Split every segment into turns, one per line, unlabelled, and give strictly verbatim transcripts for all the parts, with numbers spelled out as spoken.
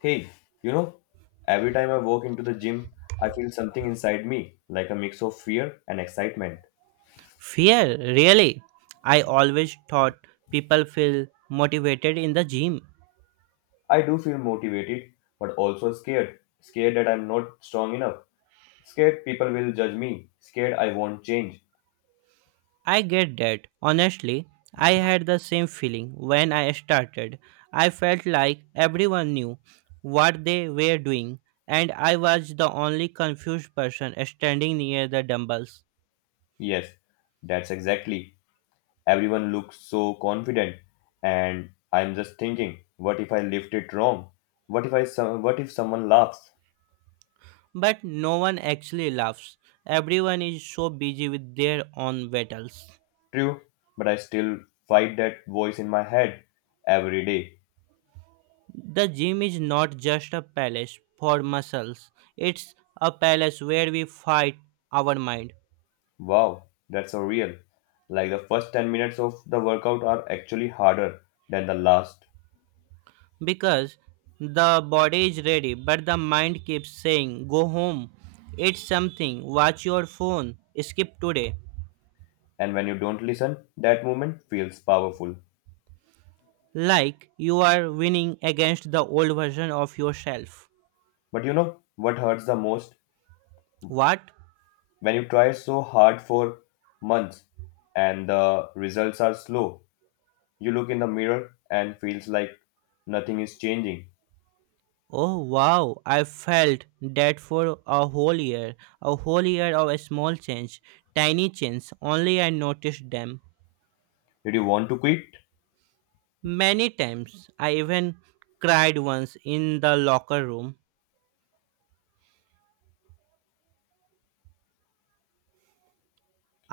Hey, you know, every time I walk into the gym, I feel something inside me, like a mix of fear and excitement.
Fear, really? I always thought people feel motivated in the gym.
I do feel motivated, but also scared. Scared that I'm not strong enough. Scared people will judge me. Scared I won't change.
I get that. Honestly, I had the same feeling when I started. I felt like everyone knew what they were doing, and I was the only confused person standing near the dumbbells.
Yes, that's exactly. Everyone looks so confident, and I'm just thinking, what if I lift it wrong? What if I some, what if someone laughs?
But no one actually laughs. Everyone is so busy with their own battles.
True, but I still fight that voice in my head every day.
The gym is not just a palace for muscles, it's a palace where we fight our mind.
Wow, that's so real. Like the first ten minutes of the workout are actually harder than the last.
Because the body is ready, but the mind keeps saying, go home, eat something, watch your phone, skip today.
And when you don't listen, that moment feels powerful.
Like you are winning against the old version of yourself.
But you know what hurts the most?
What?
When you try so hard for months and the results are slow, you look in the mirror and feels like nothing is changing.
Oh wow, I felt that for a whole year, a whole year of a small change, tiny change, only I noticed them.
Did you want to quit?
Many times. I even cried once in the locker room.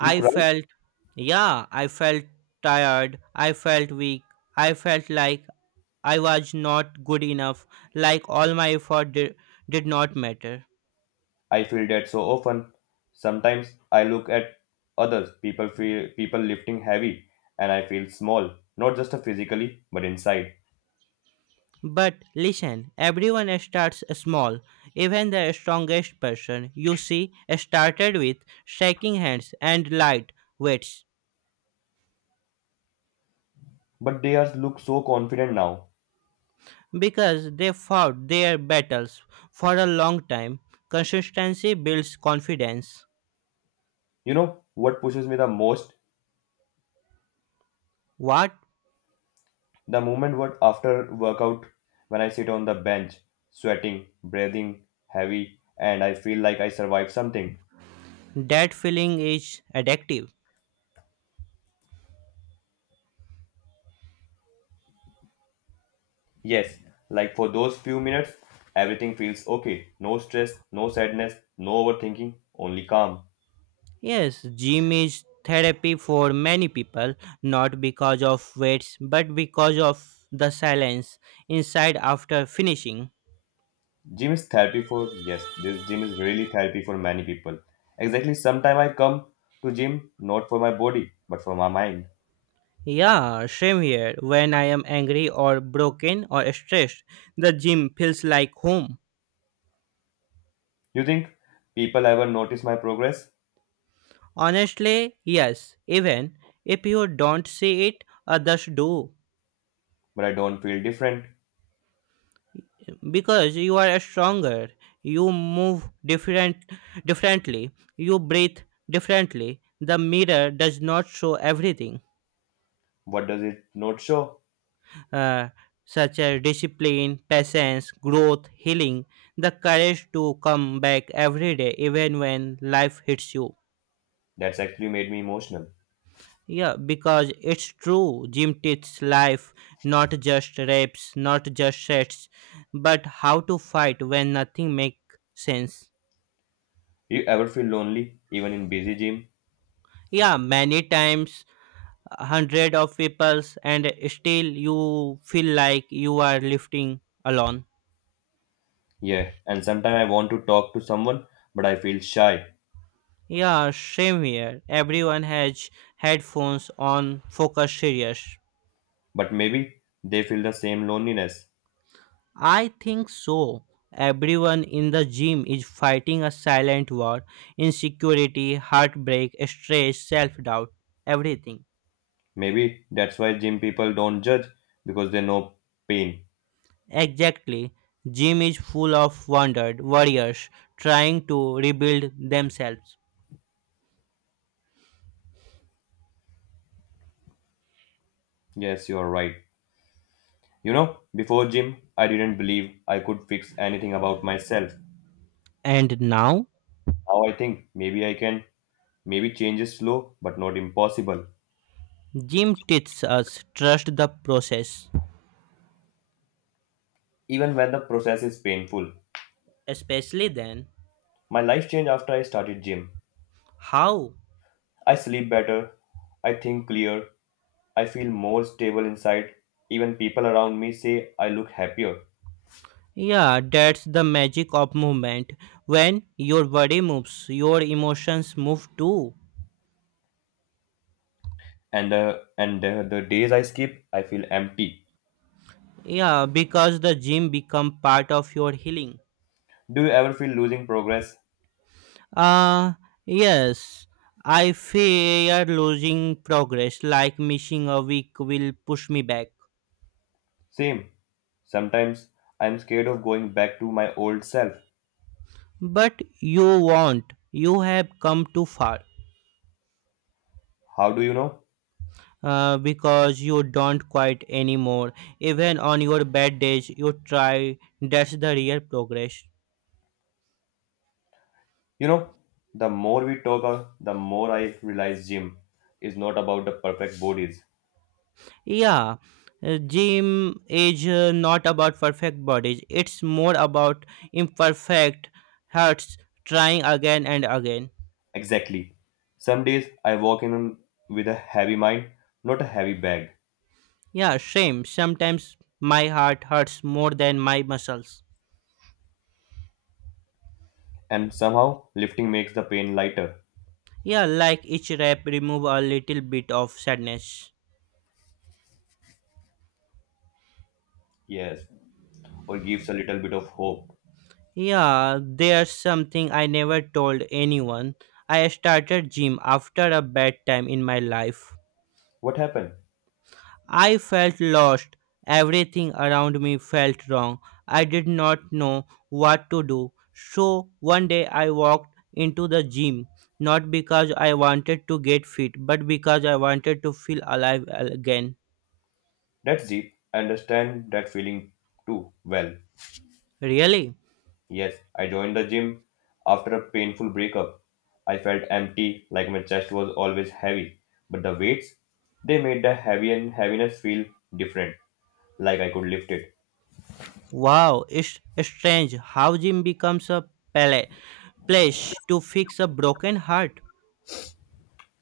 You cry,
felt, yeah, I felt tired. I felt weak. I felt like I was not good enough, like all my effort did, did not matter.
I feel that so often. Sometimes I look at others, people feel people lifting heavy, and I feel small, not just physically, but inside.
But listen, everyone starts small. Even the strongest person you see started with shaking hands and light weights.
But they are look so confident now.
Because they fought their battles for a long time. Consistency builds confidence.
You know what pushes me the most?
What?
The moment what after workout when I sit on the bench, sweating, breathing heavy, and I feel like I survived something.
That feeling is addictive.
Yes, like for those few minutes, everything feels okay. No stress, no sadness, no overthinking, only calm.
Yes, gym is therapy for many people, not because of weights, but because of the silence inside after finishing.
Gym is therapy for yes, this gym is really therapy for many people. Exactly, sometime I come to gym not for my body but for my mind.
Yeah, same here. When I am angry or broken or stressed, the gym feels like home.
You think people ever notice my progress,
Honestly, yes, even if you don't see it, others do.
but I don't feel different.
Because you are stronger, you move different differently, you breathe differently. The mirror does not show everything,
What does it not show?
uh, such as discipline, patience, growth, healing, the courage to come back every day, even when life hits you.
That's actually made me emotional.
Yeah, because it's true. Gym teaches life, not just reps, not just sets, but how to fight when nothing makes sense.
You ever feel lonely even in busy gym?
Yeah, many times hundred of peoples and still you feel like you are lifting alone.
Yeah, and sometimes I want to talk to someone but I feel shy.
Yeah, same here. Everyone has headphones on, focus serious.
But maybe they feel the same loneliness.
I think so. Everyone in the gym is fighting a silent war, insecurity, heartbreak, stress, self doubt, everything.
Maybe that's why gym people don't judge because they know pain.
Exactly. Gym is full of wounded warriors trying to rebuild themselves.
Yes, you're right. You know, before gym, I didn't believe I could fix anything about myself.
And now,
Now I think maybe I can. Maybe change is slow, but not impossible.
gym teaches us trust the process.
Even when the process is painful.
Especially then,
My life changed after I started gym.
how?
I sleep better. I think clear. I feel more stable inside. Even people around me say I look happier.
Yeah, that's the magic of movement. When your body moves, your emotions move too.
And uh, and the, the days I skip, I feel empty.
Yeah, because the gym become part of your healing.
Do you ever feel losing progress?
Uh yes. I fear losing progress, like missing a week will push me back.
Same. Sometimes I'm scared of going back to my old self.
But you won't. You have come too far.
How do you know?
Uh, because you don't quite anymore. Even on your bad days, you try. That's the real progress.
You know, the more we talk, uh, the more I realize gym is not about the perfect bodies.
Yeah, uh, gym is uh, not about perfect bodies. It's more about imperfect hearts trying again and again.
Exactly. Some days I walk in with a heavy mind, not a heavy bag.
Yeah, same. Sometimes my heart hurts more than my muscles.
And somehow lifting makes the pain lighter.
Yeah, like each rep remove a little bit of sadness.
Yes. Or gives a little bit of hope.
Yeah, there's something I never told anyone. I started gym after a bad time in my life.
What happened?
I felt lost. Everything around me felt wrong. I did not know what to do. So one day I walked into the gym, not because I wanted to get fit, but because I wanted to feel alive again.
That's deep. I understand that feeling too well.
Really?
Yes, I joined the gym after a painful breakup. I felt empty, like my chest was always heavy. But the weights, they made the heavy and heaviness feel different, like I could lift it.
Wow, it's strange how gym becomes a pala- place to fix a broken heart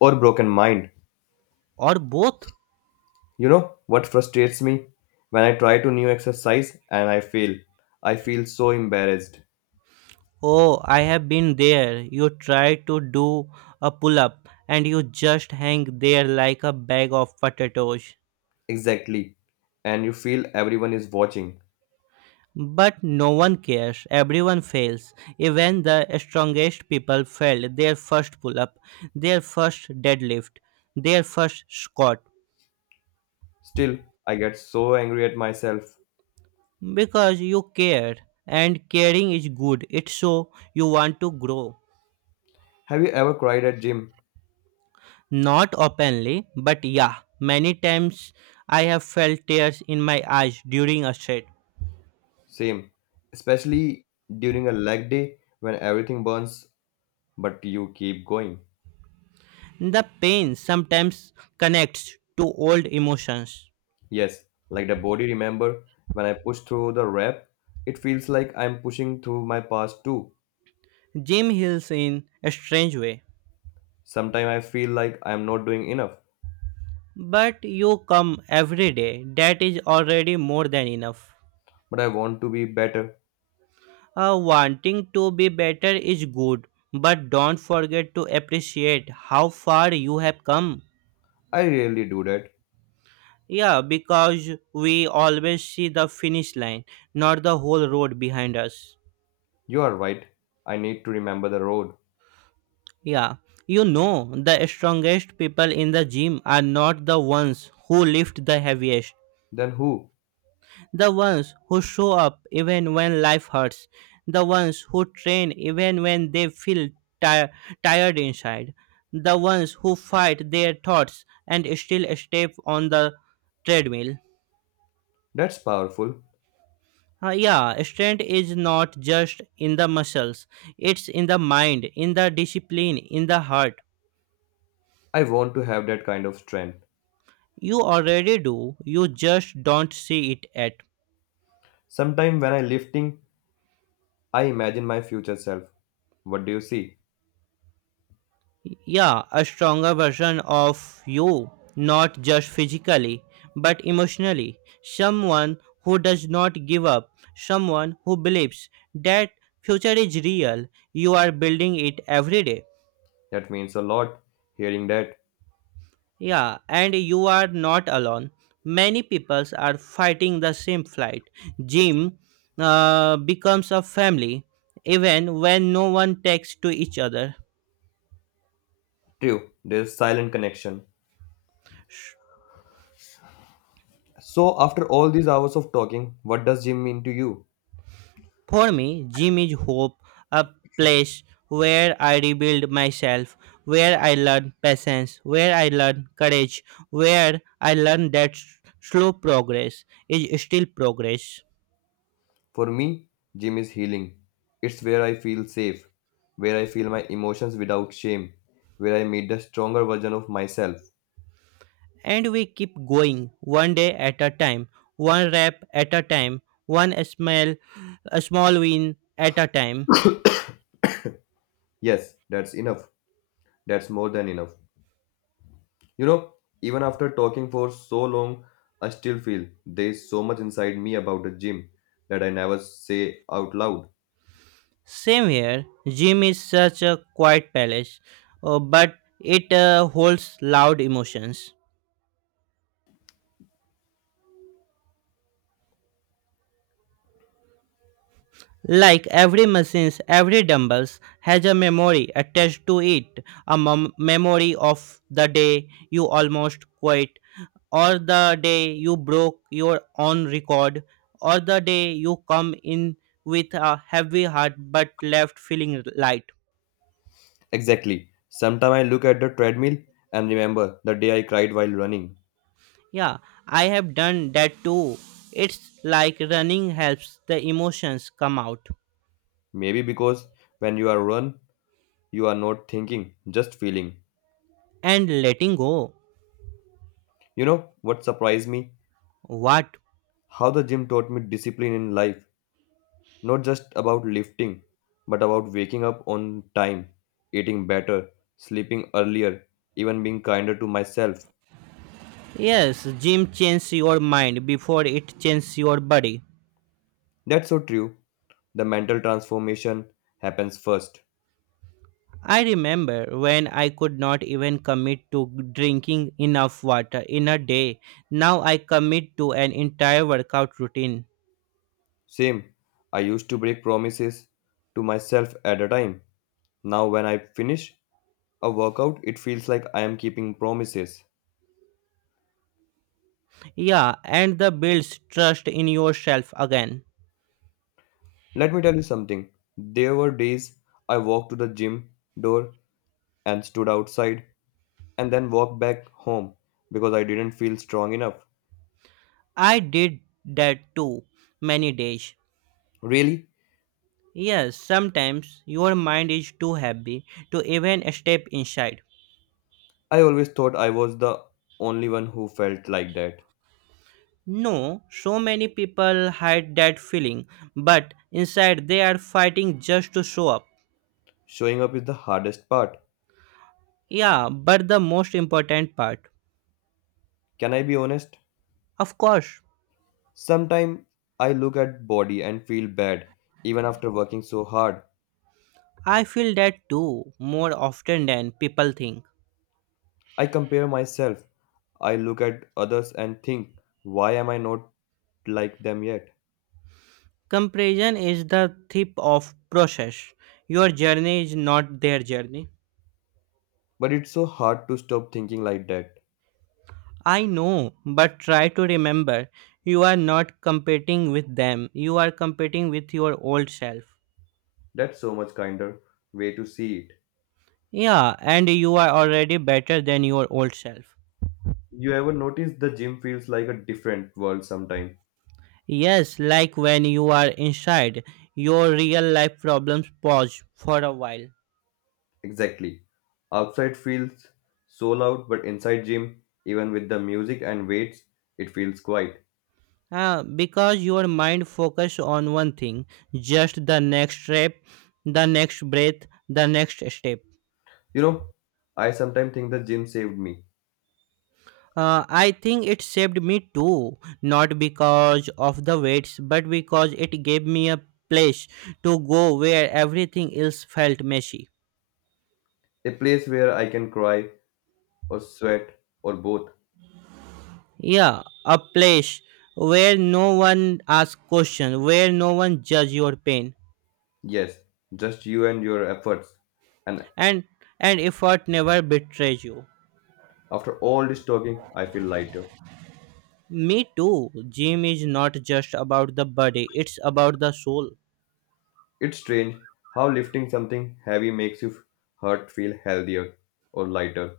Or broken mind.
or both.
You know what frustrates me? When I try to new exercise and I fail, I feel so embarrassed.
Oh, I have been there. You try to do a pull up and you just hang there like a bag of potatoes.
Exactly. And you feel everyone is watching.
But no one cares. Everyone fails. Even the strongest people fail their first pull up, their first deadlift, their first squat.
Still, I get so angry at myself.
Because you care. And caring is good. It's so you want to grow.
Have you ever cried at gym?
Not openly, but yeah, many times I have felt tears in my eyes during a set.
Same, especially during a leg day when everything burns, but you keep going.
The pain sometimes connects to old emotions.
Yes, like the body remember, when I push through the rep, it feels like I'm pushing through my past too.
Jim heals in a strange way.
Sometimes I feel like I'm not doing enough,
But you come every day, that is already more than enough.
but I want to be better.
Uh, wanting to be better is good, but don't forget to appreciate how far you have come.
I rarely do that.
Yeah, because we always see the finish line, not the whole road behind us.
You are right. I need to remember the road.
Yeah, you know, the strongest people in the gym are not the ones who lift the heaviest,
Then who?
the ones who show up even when life hurts, the ones who train even when they feel ti- tired inside, the ones who fight their thoughts and still step on the treadmill.
That's powerful.
Uh, yeah, strength is not just in the muscles, it's in the mind, in the discipline, in the heart.
I want to have that kind of strength.
You already do, you just don't see it yet.
Sometimes when I lifting, I imagine my future self. What do you see?
Yeah, a stronger version of you, not just physically, but emotionally. Someone who does not give up, someone who believes that future is real. You are building it every day.
That means a lot. Hearing that,
Yeah, and you are not alone. Many peoples are fighting the same fight. Gym uh, becomes a family, even when no one takes to each other.
true, there's silent connection. So, after all these hours of talking, what does gym mean to you?
For me, gym is hope, a place where I rebuild myself, where I learn patience, where I learn courage, where I learn that s- slow progress is still progress.
For me, gym is healing. It's where I feel safe, where I feel my emotions without shame, where I meet the stronger version of myself.
And we keep going one day at a time, one rep at a time, one small, a small win at a time.
Yes, that's enough. That's more than enough. You know, even after talking for so long, I still feel there's so much inside me about the gym that I never say out loud.
Same here, gym is such a quiet palace, uh, but it uh, holds loud emotions. Like every machines, every dumbbells has a memory attached to it, a mem- memory of the day you almost quit, or the day you broke your own record, or the day you come in with a heavy heart but left feeling light.
Exactly. Sometimes I look at the treadmill and remember the day I cried while running.
Yeah, I have done that too. It's like running helps the emotions come out
Maybe because when you are run, you are not thinking, just feeling.
and letting go.
You know what surprised me?
What?
How the gym taught me discipline in life, not just about lifting, but about waking up on time, eating better, sleeping earlier, even being kinder to myself.
Yes, gym changes your mind before it changes your body.
That's so true. The mental transformation happens first.
I remember when I could not even commit to drinking enough water in a day. Now I commit to an entire workout routine.
Same, I used to break promises to myself at a time. Now, when I finish a workout, it feels like I am keeping promises.
Yeah, and the builds trust in yourself again.
Let me tell you something. There were days I walked to the gym door and stood outside and then walked back home because I didn't feel strong enough.
I did that too many days.
Really?
Yes, sometimes your mind is too heavy to even step inside.
I always thought I was the only one who felt like that.
No, so many people hide that feeling, but inside they are fighting just to show up.
Showing up is the hardest part.
Yeah, but the most important part.
Can I be honest?
Of course,
Sometimes I look at body and feel bad even after working so hard.
I feel that too more often than people think.
I compare myself. I look at others and think, why am I not like them yet?
Comparison is the tip of process. Your journey is not their journey.
But it's so hard to stop thinking like that.
I know, but try to remember you are not competing with them. You are competing with your old self.
That's so much kinder way to see it.
Yeah, and you are already better than your old self.
You ever notice the gym feels like a different world sometimes?
Yes, like when you are inside, your real life problems pause for a while.
Exactly. Outside feels so loud, but inside gym, even with the music and weights, it feels quiet.
Ah, because your mind focus on one thing, just the next step, the next breath, the next step.
You know, I sometimes think the gym saved me.
Uh, I think it saved me too, not because of the weights, but because it gave me a place to go where everything else felt messy.
A place where I can cry or sweat or both.
Yeah, a place where no one asks questions, where no one judge your pain.
Yes, just you and your efforts. And
And and effort never betrays you.
after all this talking, I feel lighter.
Me too, gym is not just about the body, it's about the soul.
It's strange how lifting something heavy makes your heart feel healthier or lighter.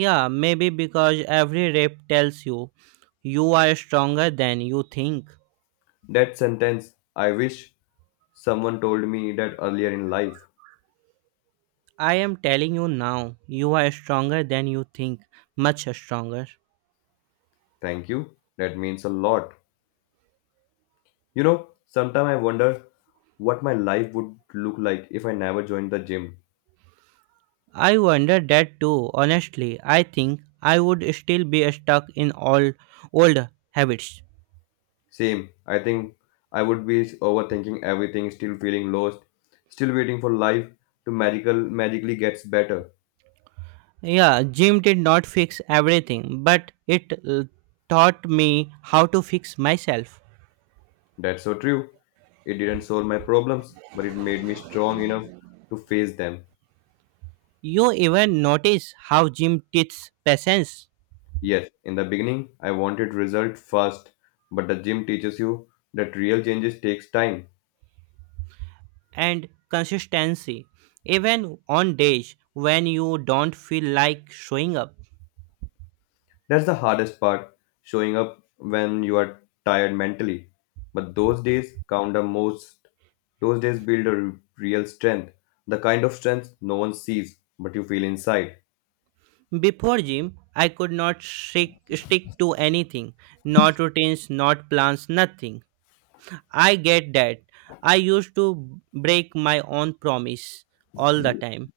Yeah, maybe because every rep tells you you are stronger than you think.
That sentence, I wish someone told me that earlier in life.
I am telling you now, you are stronger than you think, much stronger.
Thank you. That means a lot. You know, sometimes I wonder what my life would look like if I never joined the gym.
I wonder that too, honestly I think I would still be stuck in all old habits.
Same. I think I would be overthinking everything, still feeling lost, still waiting for life to magical magically gets better.
Yeah, gym did not fix everything, but it uh, taught me how to fix myself.
That's so true. It didn't solve my problems, but it made me strong enough to face them.
You even notice how gym teaches patience
Yes, in the beginning, I wanted result first, but the gym teaches you that real changes takes time.
and consistency, even on days when you don't feel like showing up.
That's the hardest part, showing up when you are tired mentally. But those days count the most. Those days build a r- real strength, the kind of strength no one sees, but you feel inside.
Before gym, I could not stick, stick to anything, not routines, not plans, nothing. I get that. I used to break my own promise all the time.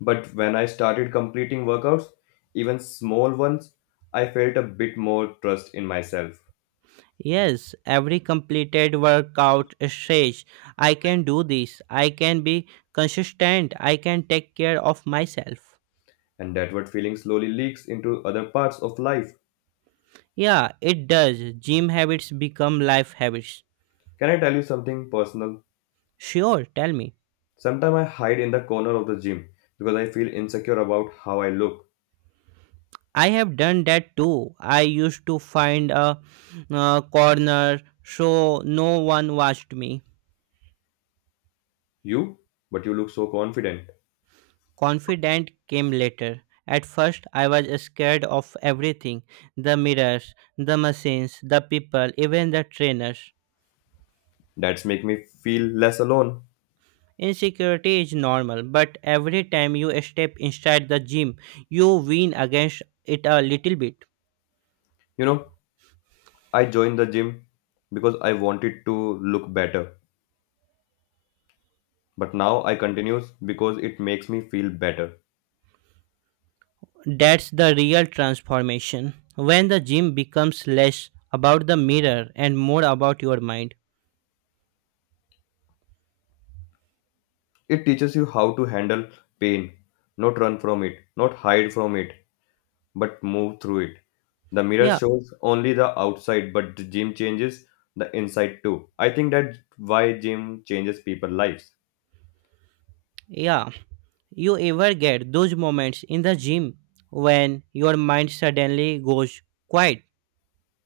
But when I started completing workouts, even small ones, I felt a bit more trust in myself.
Yes, every completed workout says, I can do this, I can be consistent, I can take care of myself.
And that what feeling slowly leaks into other parts of life.
Yeah, it does. Gym habits become life habits.
Can I tell you something personal?
Sure, tell me.
Sometimes I hide in the corner of the gym because I feel insecure about how I look.
I have done that too. I used to find a uh, corner so no one watched me.
You? But you look so confident.
Confident came later. At first, I was scared of everything, the mirrors, the machines, the people, even the trainers.
That's make me feel less alone.
Insecurity is normal, but every time you step inside the gym, you win against it a little bit.
You know, I joined the gym because I wanted to look better. But now I continues because it makes me feel better.
That's the real transformation. When the gym becomes less about the mirror and more about your mind.
It teaches you how to handle pain, not run from it, not hide from it, but move through it. The mirror
Yeah,
shows only the outside, but the gym changes the inside too. I think that's why gym changes people's lives.
yeah. You ever get those moments in the gym when your mind suddenly goes quiet?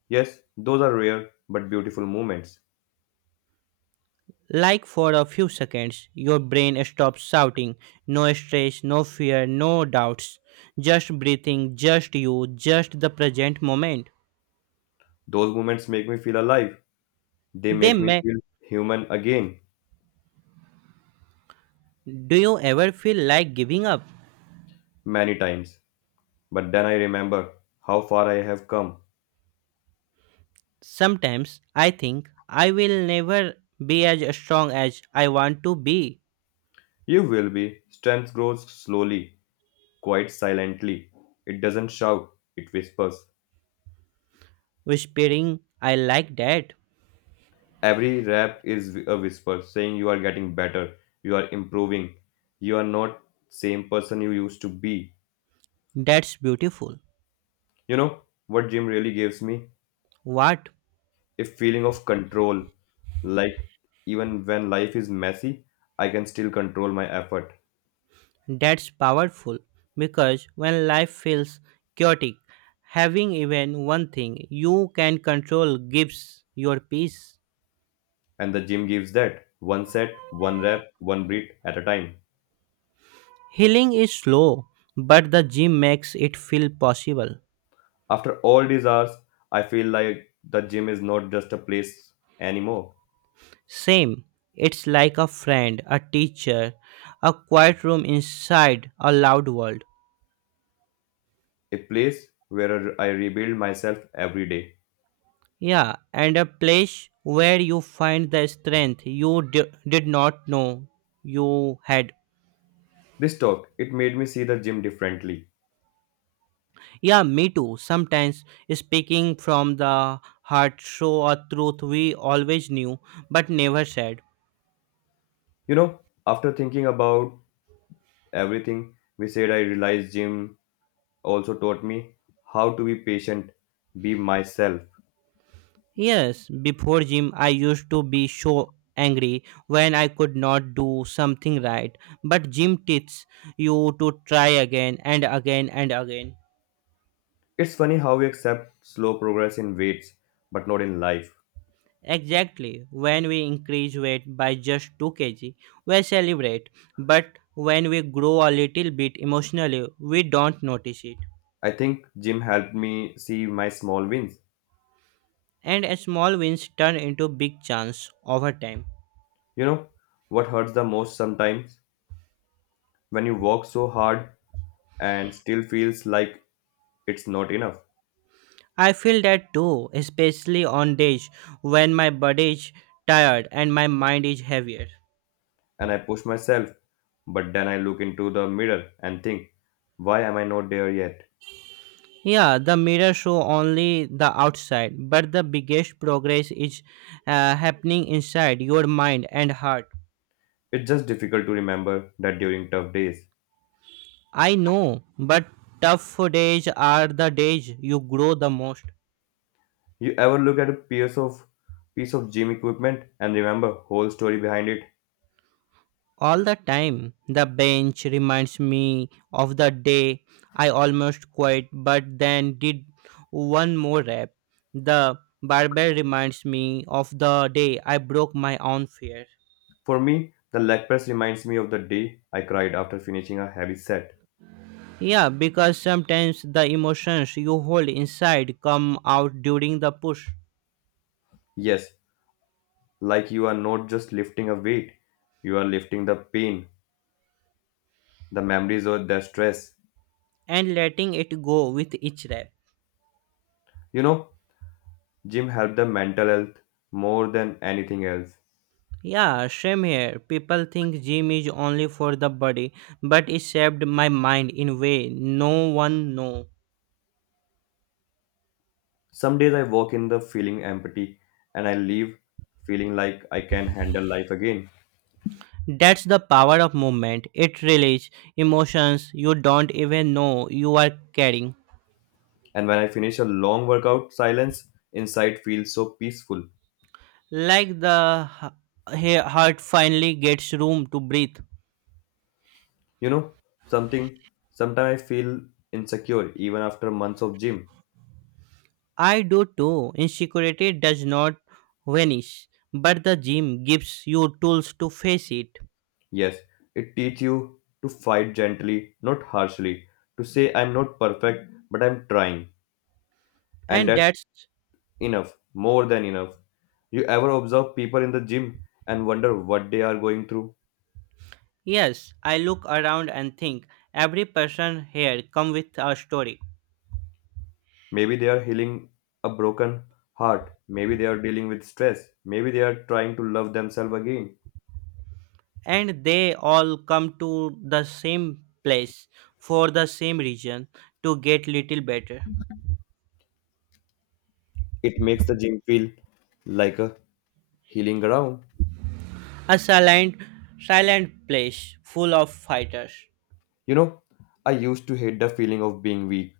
Yes, those are rare but beautiful moments.
Like for a few seconds, your brain stops shouting. No stress, no fear, no doubts. Just breathing, just you, just the present moment.
Those moments make me feel alive. They
They
make me
may.
feel human again
Do you ever feel like giving up?
many times. But then I remember how far I have come.
Sometimes I think I will never be as strong as I want to be.
You will be. Strength grows slowly, quite silently. It doesn't shout, it whispers.
Whispering, I like that.
Every rap is a whisper saying you are getting better, you are improving, you are not same person you used to be.
That's beautiful.
You know what gym really gives me?
What?
A feeling of control. Like even when life is messy, I can still control my effort.
That's powerful because when life feels chaotic, having even one thing you can control gives your peace.
And the gym gives that one set, one rep, one breath at a time.
Healing is slow, but the gym makes it feel possible.
After all these hours, I feel like the gym is not just a place anymore.
Same, it's like a friend, a teacher, a quiet room inside a loud world.
A place where I rebuild myself every day.
Yeah, and a place where you find the strength you di- did not know you had.
This talk, it made me see the gym differently.
Yeah, me too. Sometimes speaking from the heart show a truth we always knew but never said.
You know, after thinking about everything we said, I realized gym also taught me how to be patient, be myself.
Yes, before gym I used to be so angry when I could not do something right. But gym teaches you to try again and again and again.
It's funny how we accept slow progress in weights, but not in life.
Exactly. When we increase weight by just two kilograms, we celebrate. But when we grow a little bit emotionally, we don't notice it.
I think gym helped me see my small wins.
And small wins turn into big chance over time.
You know, what hurts the most sometimes when you work so hard and still feels like it's not enough.
I feel that too, especially on days when my body is tired and my mind is heavier.
And I push myself. But then I look into the mirror and think, why am I not there yet?
Yeah, the mirror show only the outside, but the biggest progress is uh, happening inside your mind and heart.
It's just difficult to remember that during tough days.
I know, but tough days are the days you grow the most.
You ever look at a piece of piece of gym equipment and remember whole story behind it?
All the time, the bench reminds me of the day I almost quit but then did one more rep. The barbell reminds me of the day I broke my own fear.
For me, the leg press reminds me of the day I cried after finishing a heavy set.
Yeah, because sometimes the emotions you hold inside come out during the push
Yes, like you are not just lifting a weight, you are lifting the pain, the memories or the stress.
and letting it go with each rep.
You know, gym helped the mental health more than anything else.
Yeah, same here. People think gym is only for the body, but it shaped my mind in way no one knows.
Some days I walk in the feeling empty and I leave feeling like I can handle life again.
That's the power of movement. It releases emotions you don't even know you are carrying.
And when I finish a long workout, silence inside feels so peaceful.
Like the h- he- heart finally gets room to breathe.
You know, something sometimes I feel insecure even after months of gym.
I do too. Insecurity does not vanish, but the gym gives you tools to face it.
Yes, it teach you to fight gently, not harshly, to say I'm not perfect, but I'm trying. And
And
that's
that's
enough, more than enough. You ever observe people in the gym and wonder what they are going through?
Yes, I look around and think every person here come with a story.
Maybe they are healing a broken heart. Maybe they are dealing with stress. Maybe they are trying to love themselves again.
And they all come to the same place for the same reason to get little better.
It makes the gym feel like a healing ground.
A silent silent place full of fighters.
You know, I used to hate the feeling of being weak,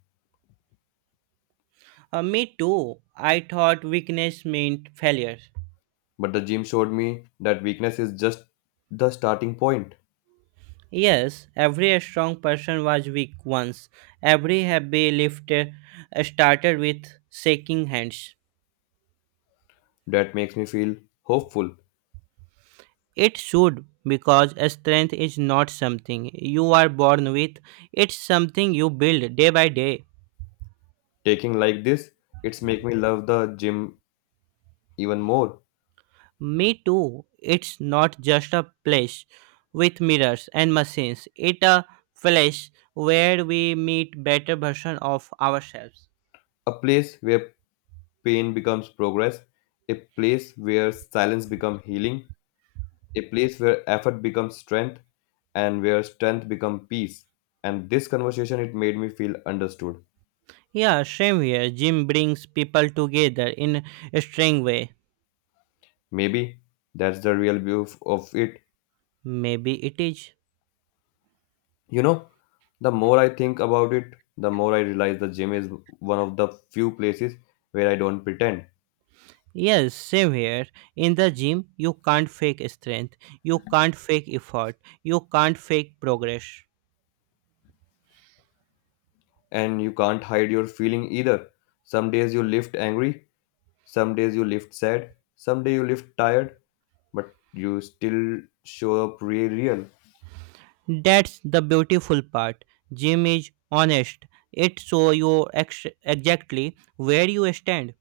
Uh, me too. I thought weakness meant failure.
but the gym showed me that weakness is just the starting point.
Yes, every strong person was weak once. Every heavy lifter started with shaking hands.
That makes me feel hopeful.
It should, because strength is not something you are born with. It's something you build day by day.
Taking like this, it's make me love the gym even more.
Me too. It's not just a place with mirrors and machines. It's a place where we meet better version of ourselves.
A place where pain becomes progress, a place where silence becomes healing, a place where effort becomes strength and where strength becomes peace. And this conversation, it made me feel understood.
Yeah, same here. Gym brings people together in a strange way.
Maybe that's the real view of of it.
Maybe it is.
You know, the more I think about it, the more I realize the gym is one of the few places where I don't pretend.
Yes, same here. In the gym, you can't fake strength. You can't fake effort. You can't fake progress.
And you can't hide your feeling either. Some days you lift angry, some days you lift sad, some day you lift tired, but you still show up re- real.
That's the beautiful part. Gym is honest. It show you ex- exactly where you stand.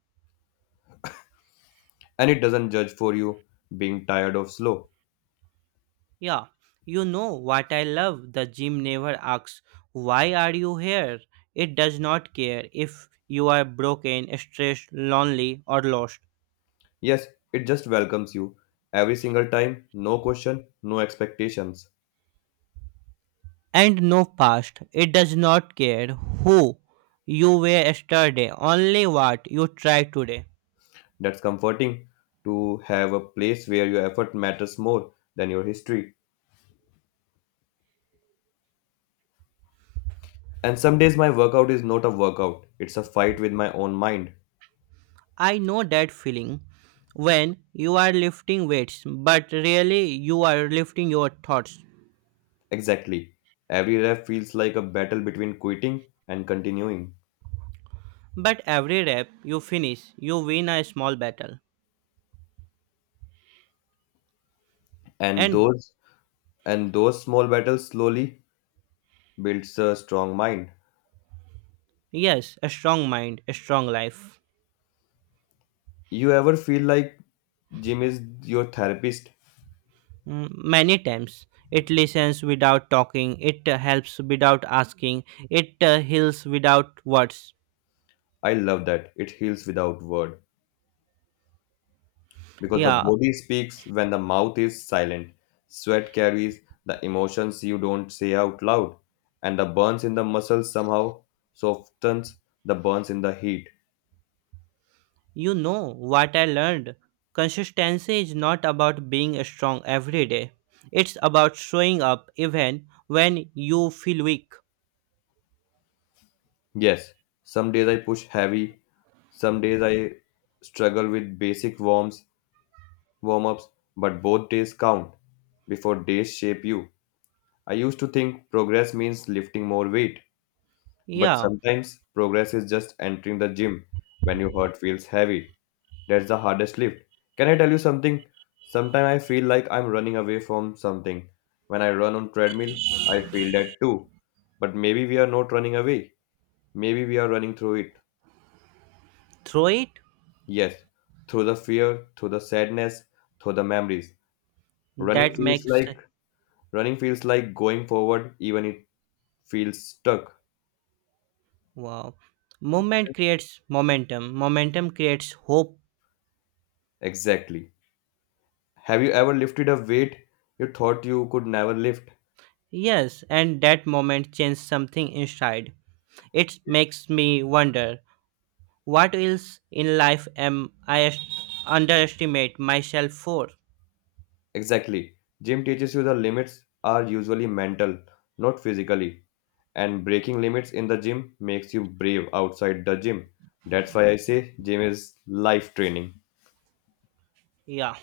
And it doesn't judge for you being tired of slow.
Yeah, you know what I love. The gym never asks, "Why are you here?" It does not care if you are broken, stressed, lonely, or lost.
Yes, it just welcomes you every single time, no question, no expectations.
And no past. It does not care who you were yesterday, only what you try today.
That's comforting to have a place where your effort matters more than your history. And some days my workout is not a workout, it's a fight with my own mind.
I know that feeling when you are lifting weights, but really you are lifting your thoughts.
Exactly. Every rep feels like a battle between quitting and continuing.
But every rep you finish, you win a small battle.
And
And
those and those small battles slowly builds a strong mind.
yes, a strong mind, a strong life.
You ever feel like gym is your therapist?
Mm, Many times it listens without talking, it uh, helps without asking, it uh, heals without words.
I love that. It heals without word because the
Yeah.
body speaks when the mouth is silent. Sweat carries the emotions you don't say out loud, and the burns in the muscles somehow softens the burns in the heat.
You know what I learned? Consistency is not about being strong every day. It's about showing up even when you feel weak.
Yes, some days I push heavy, some days I struggle with basic warms, warm ups, but both days count before days shape you. I used to think progress means lifting more weight, but
Yeah,
sometimes progress is just entering the gym when your heart feels heavy. That's the hardest lift. Can I tell you something? Sometimes I feel like I'm running away from something. When I run on treadmill, I feel that too. But maybe we are not running away. Maybe we are running through it.
throw it.
Yes, through the fear, through the sadness, through the memories. Running
That
feels
makes
like running feels like going forward even it feels stuck.
Wow. Movement creates momentum. Momentum creates hope.
Exactly. Have you ever lifted a weight you thought you could never lift?
Yes, and that moment changes something inside. It makes me wonder what else in life am I est- underestimate myself for?
Exactly. Gym teaches you the limits are usually mental, not physically. And breaking limits in the gym makes you brave outside the gym. That's why I say gym is life training.
Yeah.